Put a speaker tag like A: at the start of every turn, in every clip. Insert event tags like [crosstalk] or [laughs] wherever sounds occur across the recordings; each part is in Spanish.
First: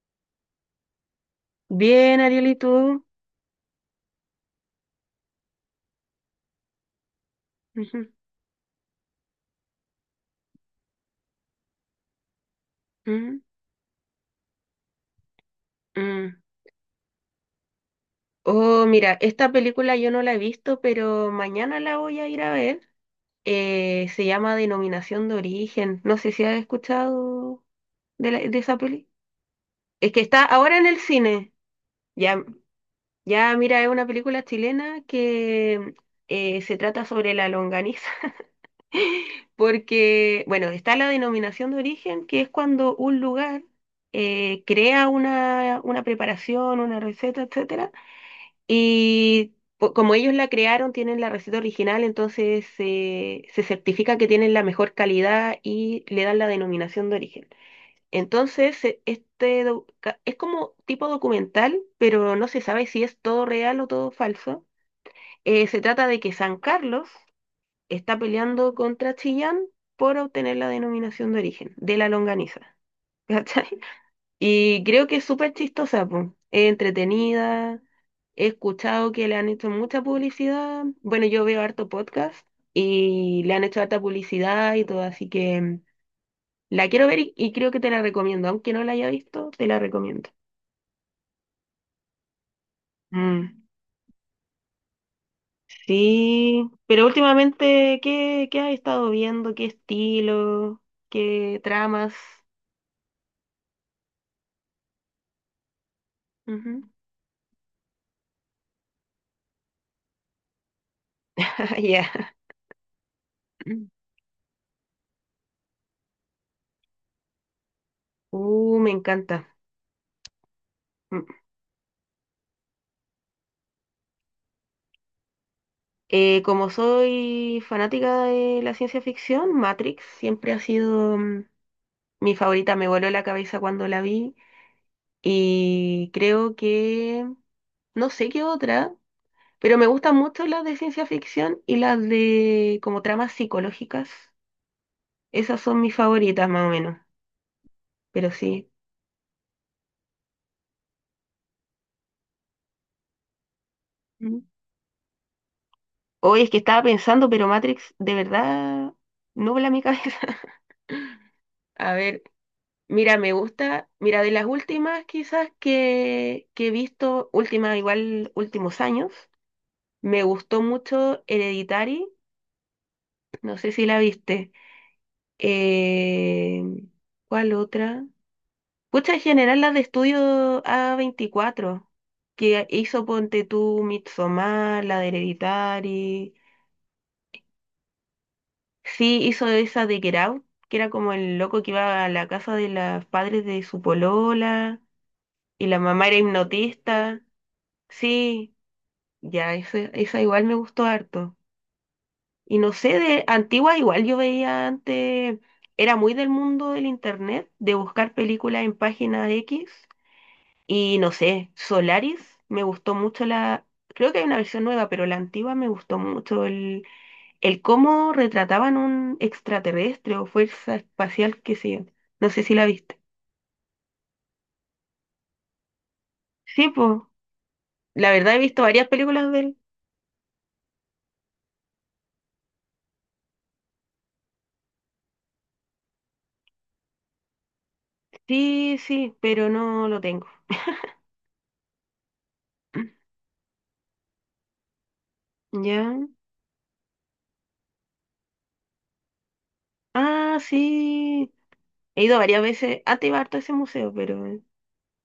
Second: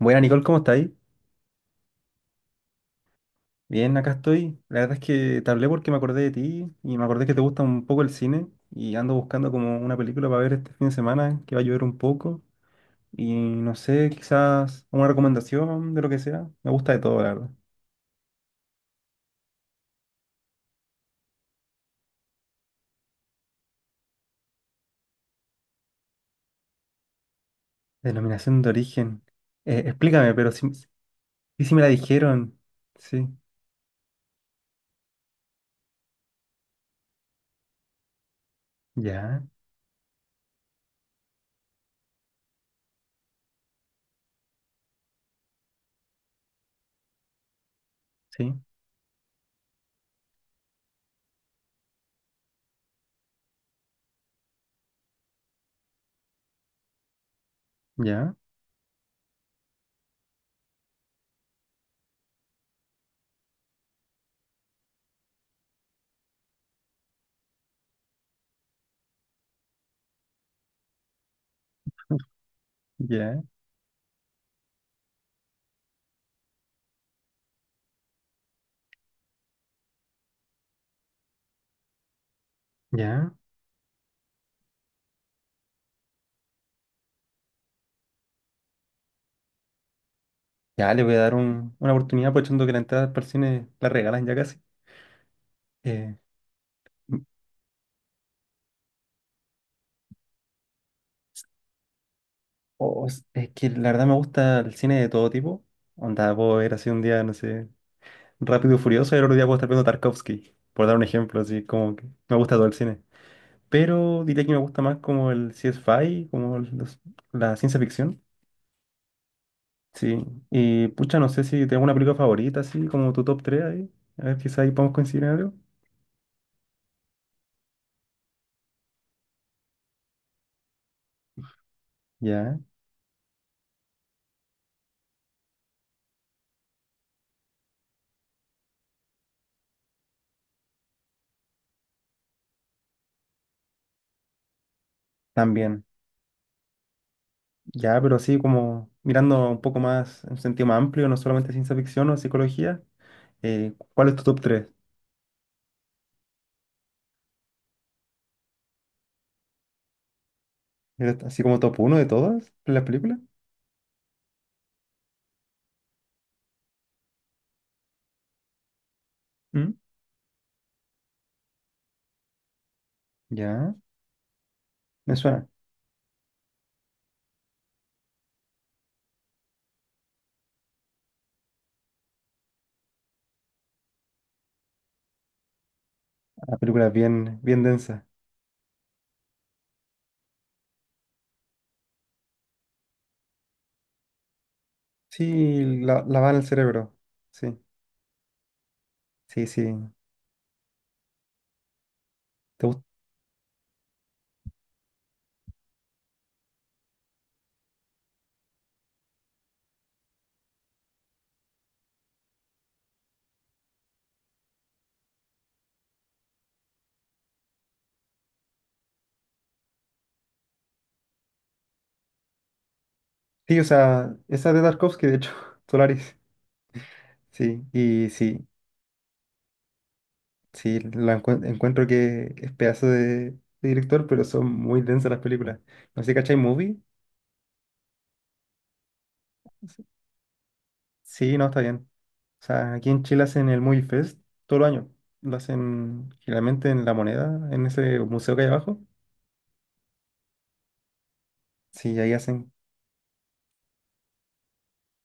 A: Buena Nicole, ¿cómo estáis?
B: Bien, Ariel, ¿y tú?
A: Bien, acá estoy. La verdad es que te hablé porque me acordé de ti y me acordé que te gusta un poco el
B: Ujú.
A: cine y ando buscando como una película para ver este fin de semana que va a llover un poco y
B: Mm.
A: no sé, quizás una recomendación de lo que
B: Mm.
A: sea. Me gusta de todo, la verdad.
B: Oh, mira, esta película yo no la he visto, pero mañana la voy a ir a ver. Se llama Denominación de Origen. No sé si has escuchado de
A: Denominación de
B: esa peli.
A: origen.
B: Es que
A: Explícame,
B: está
A: pero
B: ahora en el cine.
A: si me la
B: Ya,
A: dijeron. Sí,
B: ya, mira, es una película chilena que se trata sobre la longaniza. [laughs]
A: ya,
B: [laughs] Porque, bueno, está la denominación de origen, que es cuando un lugar crea una preparación, una receta, etcétera,
A: sí,
B: y como ellos la crearon, tienen la receta original, entonces se certifica que tienen la mejor calidad y le dan la denominación de origen.
A: ya,
B: Entonces, este es como tipo documental, pero no se sabe si es todo real o todo falso. Se trata de que San Carlos está peleando contra Chillán por obtener la denominación de origen de la longaniza. [laughs]
A: ya,
B: ¿Cachai? Y creo que es súper chistosa, po. Es entretenida. He escuchado que le han hecho mucha publicidad. Bueno, yo veo harto podcast
A: ya.
B: y le han hecho harta publicidad y todo, así que la quiero ver y creo que te la recomiendo. Aunque no la haya visto, te la recomiendo.
A: Ya, le voy a dar una oportunidad aprovechando que la entrada para el
B: Mm,
A: cine la regalan ya casi. Eh,
B: sí, pero últimamente, ¿qué has estado viendo? ¿Qué estilo? ¿Qué tramas?
A: Es que la verdad me gusta el cine de todo tipo. Onda, puedo ver
B: Ujú.
A: así un día, no sé, Rápido y Furioso y el otro día puedo estar viendo Tarkovsky, por dar un ejemplo,
B: [laughs]
A: así
B: Ah,
A: como que
B: ya.
A: me gusta todo el cine.
B: Mm.
A: Pero diría que me gusta más como el sci-fi, la ciencia ficción.
B: Me encanta.
A: Sí, y pucha,
B: Mm.
A: no sé si tengo una película favorita, así como tu top 3 ahí. A ver, quizá ahí podemos coincidir en algo.
B: Como soy fanática de la ciencia ficción, Matrix siempre ha sido mi
A: Ya,
B: favorita. Me voló la cabeza cuando la vi y creo que no sé qué otra, pero me gustan mucho las de ciencia ficción y las de como tramas psicológicas. Esas son
A: también.
B: mis favoritas más o menos,
A: Ya, pero
B: pero
A: así
B: sí.
A: como mirando un poco más en un sentido más amplio, no solamente ciencia ficción o psicología. ¿Cuál es tu top
B: Mm.
A: tres?
B: Hoy es que estaba pensando, pero Matrix de verdad no nubla mi cabeza.
A: Era
B: [laughs]
A: así como top
B: A
A: uno de
B: ver,
A: todas las
B: mira,
A: películas.
B: me gusta, mira, de las últimas quizás que he visto, últimas igual últimos años,
A: ¿Mm?
B: me gustó mucho Hereditary, no sé
A: Ya,
B: si la viste.
A: me suena.
B: Eh, ¿Cuál otra? Pucha, en general las de estudio A24, que hizo Ponte tú, Midsommar, la de Hereditary.
A: La película es bien, bien densa.
B: Sí, hizo esa de Get Out, que era como el loco que iba a la casa de los padres de su polola
A: Sí,
B: y la mamá era
A: la va en el cerebro.
B: hipnotista.
A: Sí,
B: Sí,
A: sí,
B: ya,
A: sí.
B: esa igual me gustó harto. Y
A: ¿Te
B: no
A: gust-?
B: sé, de antigua igual yo veía antes, era muy del mundo del internet, de buscar películas en página X. Y no sé, Solaris, me gustó mucho la, creo que hay una versión nueva, pero la antigua me gustó mucho el cómo retrataban un extraterrestre o fuerza espacial que sí. No sé si la viste.
A: Sí, o sea, esa de Tarkovsky, de hecho, [laughs] Solaris.
B: Sí, pues,
A: Sí, y
B: la verdad he
A: sí,
B: visto varias películas de él.
A: sí, encuentro que es pedazo de director, pero son muy densas las películas. No sé, ¿cachai Movie?
B: Sí, sí, pero no lo tengo.
A: Sí, no, está bien. O sea, aquí en
B: [clears throat]
A: Chile hacen el Movie Fest todo el año. Lo
B: ¿Ya?
A: hacen generalmente en La Moneda, en ese museo que hay abajo.
B: Ah, sí.
A: Sí,
B: He
A: ahí
B: ido varias
A: hacen.
B: veces. Ah, te iba harto a ese museo, pero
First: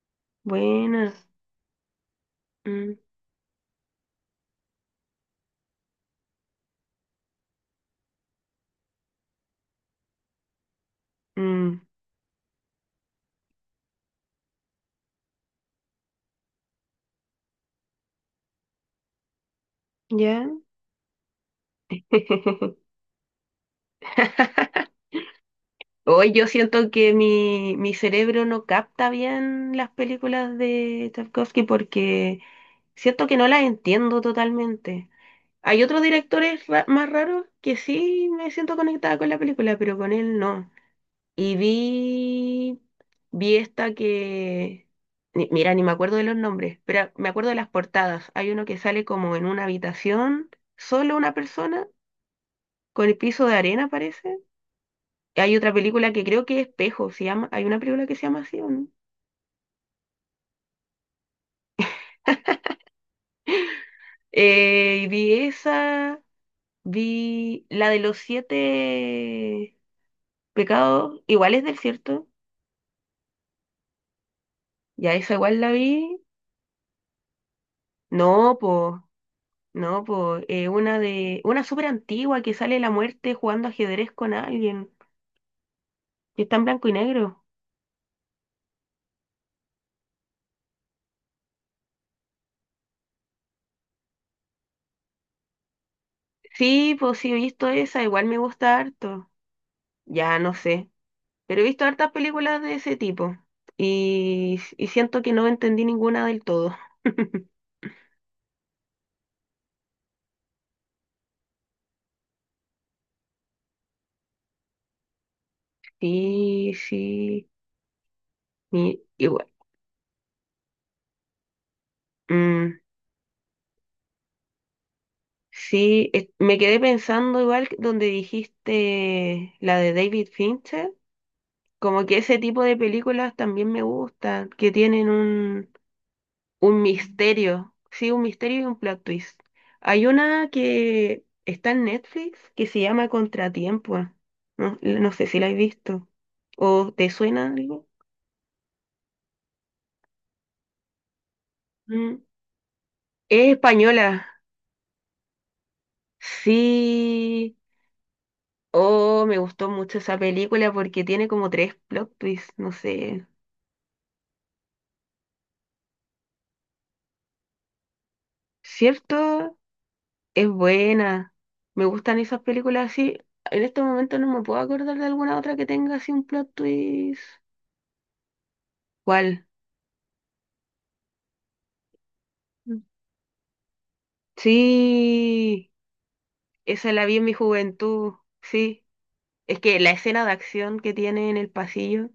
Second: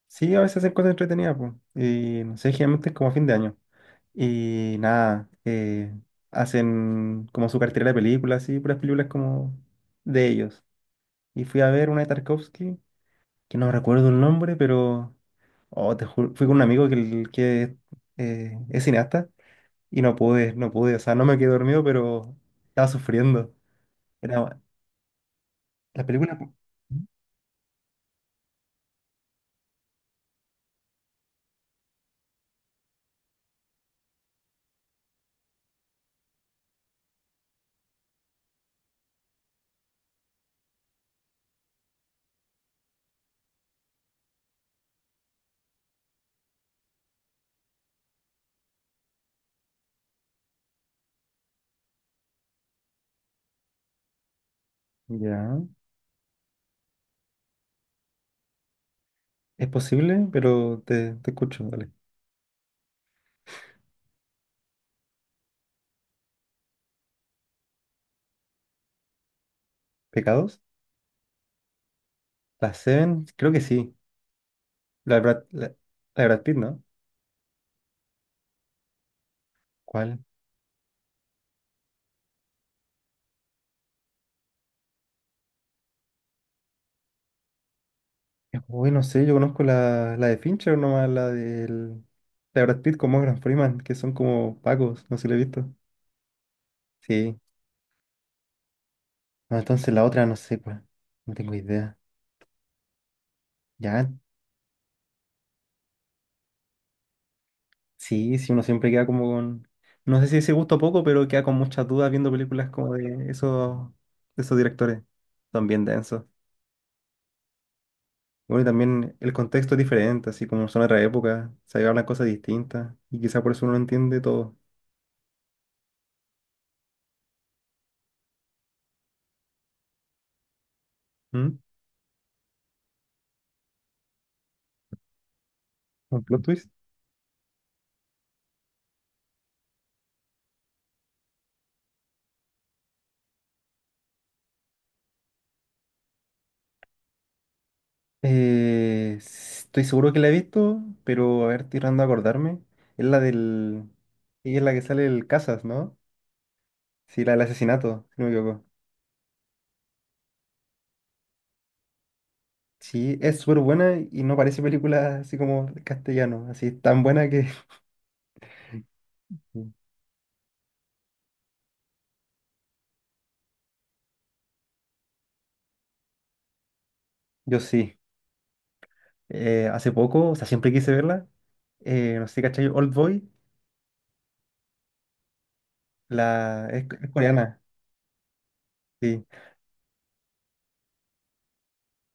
A: Sí, a veces hacen cosas
B: buena.
A: entretenidas, pues. Y no sé, generalmente es
B: Mm,
A: como a fin de año. Y nada, hacen como su cartera de películas, así, puras películas como de ellos. Y fui a
B: mm,
A: ver una de Tarkovsky, que no recuerdo el nombre, pero. Oh, te juro, fui con un amigo que es cineasta y
B: ya.
A: no pude. O sea, no me quedé dormido, pero estaba sufriendo. Era
B: [laughs]
A: la
B: Hoy
A: película.
B: yo siento que mi cerebro no capta bien las películas de Tarkovsky porque siento que no las entiendo totalmente. Hay otros directores ra- más raros que sí me siento conectada con la película, pero con él no. Y vi esta que, mira, ni me acuerdo de los nombres, pero me acuerdo de las portadas. Hay uno que sale como en una habitación, solo una persona, con el piso de arena parece. Hay
A: Ya.
B: otra película que creo que Espejo se llama, hay una película que se llama así, ¿o no?
A: Es posible, pero te escucho, dale.
B: Y vi esa, vi la de los siete
A: ¿Pecados?
B: pecados, igual es del cierto,
A: La Seven, creo que sí.
B: ya
A: La de
B: esa
A: Brad,
B: igual
A: la,
B: la
A: la
B: vi.
A: de Brad Pitt, ¿no?
B: No, pues. No,
A: ¿Cuál?
B: pues una de una súper antigua que sale la muerte jugando ajedrez con alguien que está en blanco y negro.
A: Uy, no sé, yo conozco la de Fincher nomás, la de Brad Pitt con Morgan Freeman, que son como pacos, no sé si la he visto.
B: Sí, pues sí he
A: Sí.
B: visto esa, igual me gusta harto.
A: No, entonces la otra no
B: Ya no
A: sé cuál.
B: sé,
A: No tengo
B: pero he visto
A: idea.
B: hartas películas de ese tipo
A: Ya,
B: y siento que no entendí ninguna del todo. [laughs]
A: sí, sí, uno siempre queda como con. No sé si ese gusto poco, pero queda con muchas dudas viendo películas como de esos directores. Son bien densos.
B: Sí, sí,
A: Bueno, y también el
B: igual.
A: contexto es diferente, así como son otra época, se hablan cosas
B: Mm,
A: distintas y quizá por eso uno no entiende todo.
B: sí, me quedé pensando igual que donde dijiste la de David Fincher.
A: ¿Mm?
B: Como que ese tipo de películas también me gustan, que tienen un,
A: ¿Un plot twist?
B: un misterio, sí, un misterio y un plot twist. Hay una que está en Netflix que se llama Contratiempo. No, no sé si la has visto. ¿O te suena algo?
A: Estoy seguro que la he visto, pero a ver, estoy tratando de
B: Mm.
A: acordarme. Es la
B: Es
A: del...
B: española.
A: Ella es la que sale el Casas, ¿no? Sí, la del
B: Sí.
A: asesinato, si no me equivoco.
B: Oh, me gustó mucho esa película porque tiene como tres plot twists, no
A: Sí,
B: sé.
A: es súper buena y no parece película así como de castellano, así tan buena que [laughs]
B: ¿Cierto?
A: Mm.
B: Es buena. Me gustan esas películas así. En este momento no me puedo acordar de alguna otra que tenga así un plot twist.
A: Yo sí.
B: ¿Cuál?
A: Hace poco, o sea, siempre quise verla. No sé, ¿cachai?
B: Mm.
A: Old Boy,
B: Sí,
A: la... es
B: esa la
A: es
B: vi en mi
A: coreana.
B: juventud. Sí.
A: Sí,
B: Es que la escena de acción que tiene en el pasillo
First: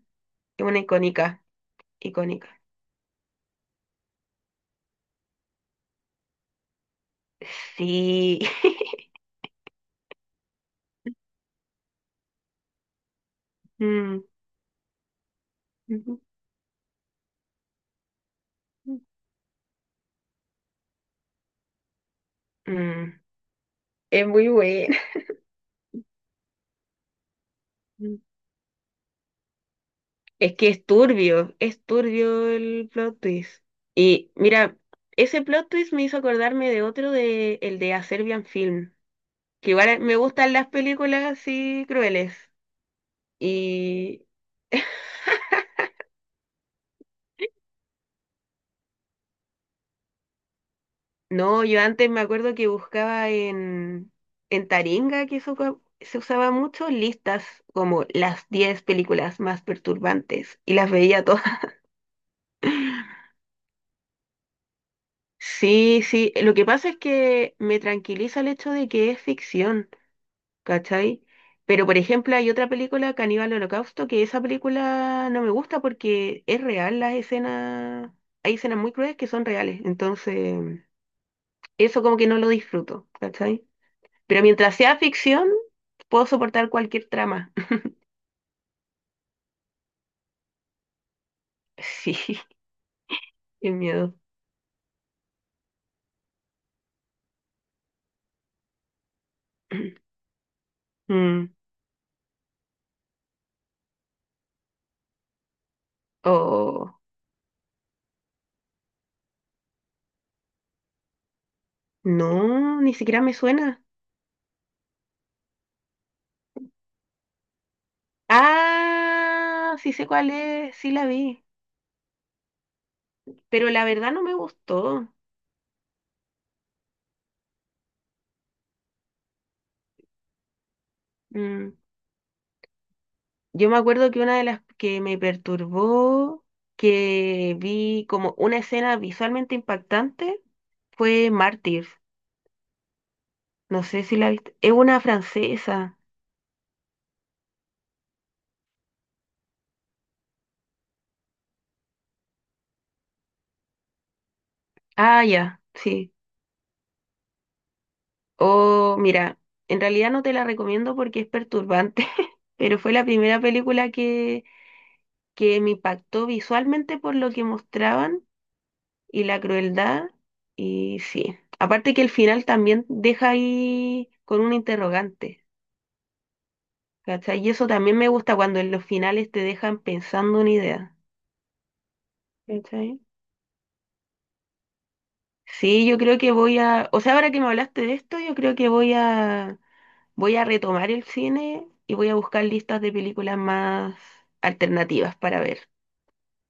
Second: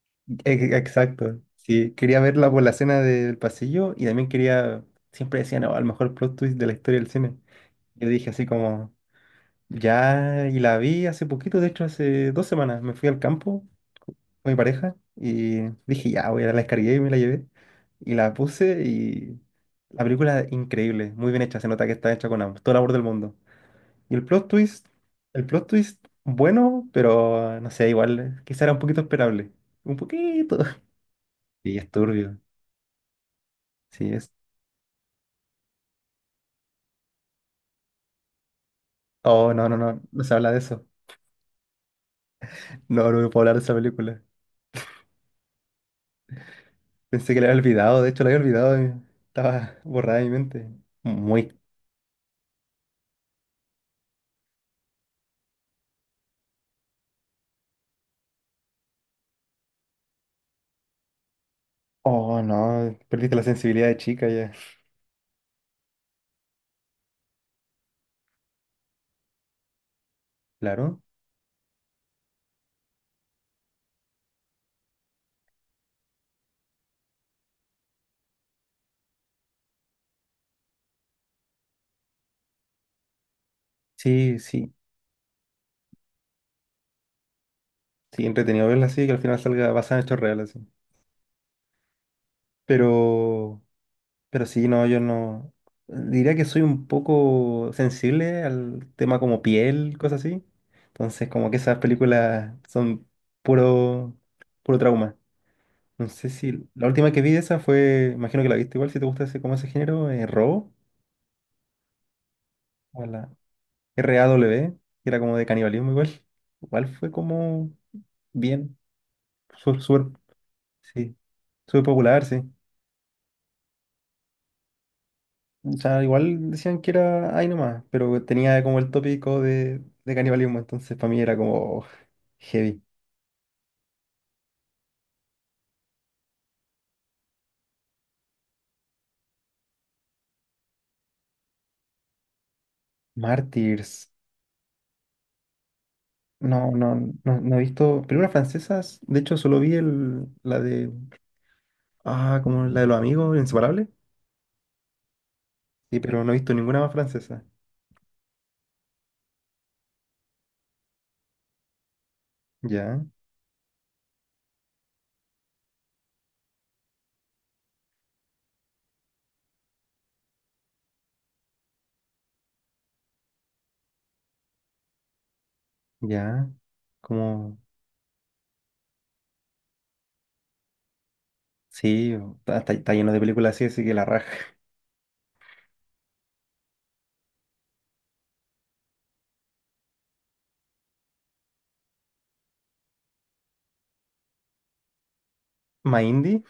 B: es una
A: exacto.
B: icónica.
A: Sí, quería verla
B: Icónica.
A: por la escena del pasillo y también quería, siempre decían, no, al mejor plot twist de la historia del cine. Yo dije
B: Sí.
A: así como,
B: [laughs]
A: ya, y la vi hace poquito, de hecho hace dos semanas, me fui al campo
B: Mm,
A: con mi pareja y dije,
B: mm,
A: ya, voy a la descargué y me la llevé. Y la puse y la película es increíble, muy bien hecha, se nota que está hecha con todo el amor del
B: mm.
A: mundo. Y el
B: Es
A: plot
B: muy
A: twist,
B: buena.
A: el plot twist, bueno, pero no sé, igual, quizá era un poquito esperable. Un
B: Es
A: poquito.
B: que
A: Sí,
B: es
A: es turbio.
B: turbio el plot twist.
A: Sí, es.
B: Y mira, ese plot twist me hizo acordarme de otro de el de A Serbian Film,
A: Oh, no,
B: que
A: no,
B: igual
A: no,
B: me
A: no se habla
B: gustan
A: de
B: las
A: eso.
B: películas así crueles.
A: No, no puedo hablar de esa película.
B: Y
A: Pensé que la había olvidado, de hecho la había olvidado. Estaba borrada de mi mente. Muy.
B: no, yo antes me acuerdo que buscaba en Taringa, que eso se usaba mucho, listas como las 10 películas más perturbantes y las veía todas.
A: Oh, no,
B: [laughs]
A: perdiste la sensibilidad de chica ya.
B: Sí, sí, lo que pasa es que me tranquiliza el hecho de que es ficción.
A: Claro.
B: ¿Cachai? Pero, por ejemplo, hay otra película, Caníbal Holocausto, que esa película no me gusta porque es real las escenas, hay escenas muy crueles que son reales, entonces eso como que no lo disfruto, ¿cachai?
A: Sí,
B: Pero
A: sí.
B: mientras sea ficción, puedo soportar cualquier trama. [laughs]
A: Sí, entretenido verla así, que al final salga basada en hechos reales. Así.
B: Sí,
A: Pero.
B: qué miedo.
A: Pero sí, no, yo no. Diría que soy un poco sensible al tema como piel,
B: [clears throat]
A: cosas así. Entonces,
B: Mm,
A: como que esas películas son puro, puro trauma. No sé si la
B: oh,
A: última que vi de esa fue, imagino que la viste igual, si te gusta ese, como ese género, Robo,
B: no, ni
A: o
B: siquiera
A: la
B: me suena.
A: r RAW, que era como de canibalismo igual. Igual fue como bien,
B: Ah, sí sé
A: súper,
B: cuál es, sí la
A: sí,
B: vi,
A: súper popular, sí.
B: pero la verdad no me gustó.
A: O sea, igual decían que era ahí nomás, pero tenía como el tópico de canibalismo, entonces para mí era
B: Mm,
A: como heavy.
B: Yo me acuerdo que una de las que me perturbó, que vi como una escena visualmente impactante, fue Mártir. No sé
A: Martyrs.
B: si la viste. Es una francesa.
A: No, no, no, no he visto películas francesas. De hecho, solo vi ah, como la de los amigos, Inseparables.
B: Ah, ya,
A: Sí,
B: sí.
A: pero no he visto ninguna más francesa.
B: Oh, mira, en realidad no te la recomiendo porque es perturbante, [laughs] pero fue
A: Ya,
B: la primera película que me impactó visualmente por lo que mostraban y la crueldad. Y sí, aparte que el final también deja ahí con un interrogante.
A: ya.
B: ¿Cachai? Y
A: Como,
B: eso también me gusta cuando en los finales te dejan pensando una idea.
A: sí, está
B: ¿Cachai?
A: lleno de películas así, así que la raja.
B: Sí, yo creo que voy a, o sea, ahora que me hablaste de esto, yo creo que voy a retomar el cine y voy a buscar listas de películas más alternativas para ver.
A: [laughs] ¿Más indie?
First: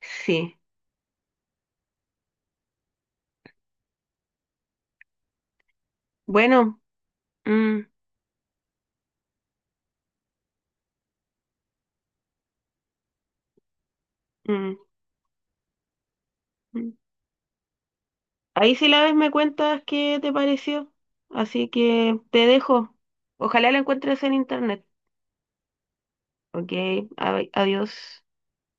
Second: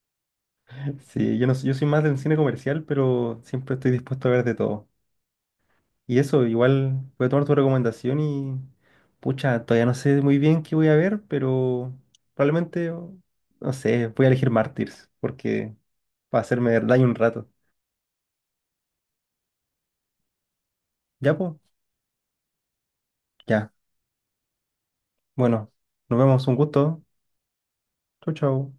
B: Sí.
A: Sí, yo, no, yo soy más del cine comercial, pero siempre estoy dispuesto a ver de todo. Y eso,
B: Bueno,
A: igual voy a tomar tu
B: mm,
A: recomendación y, pucha, todavía no sé muy bien qué voy a ver, pero probablemente, o- no sé, voy a elegir
B: mm,
A: Mártires, porque va a hacerme
B: mm.
A: daño un rato.
B: Ahí, si la ves, me cuentas qué te pareció.
A: Ya, pues,
B: Así que te dejo.
A: ya.
B: Ojalá la encuentres en internet.
A: Bueno, nos vemos, un
B: Ok,
A: gusto.
B: adiós.
A: Chau, chau.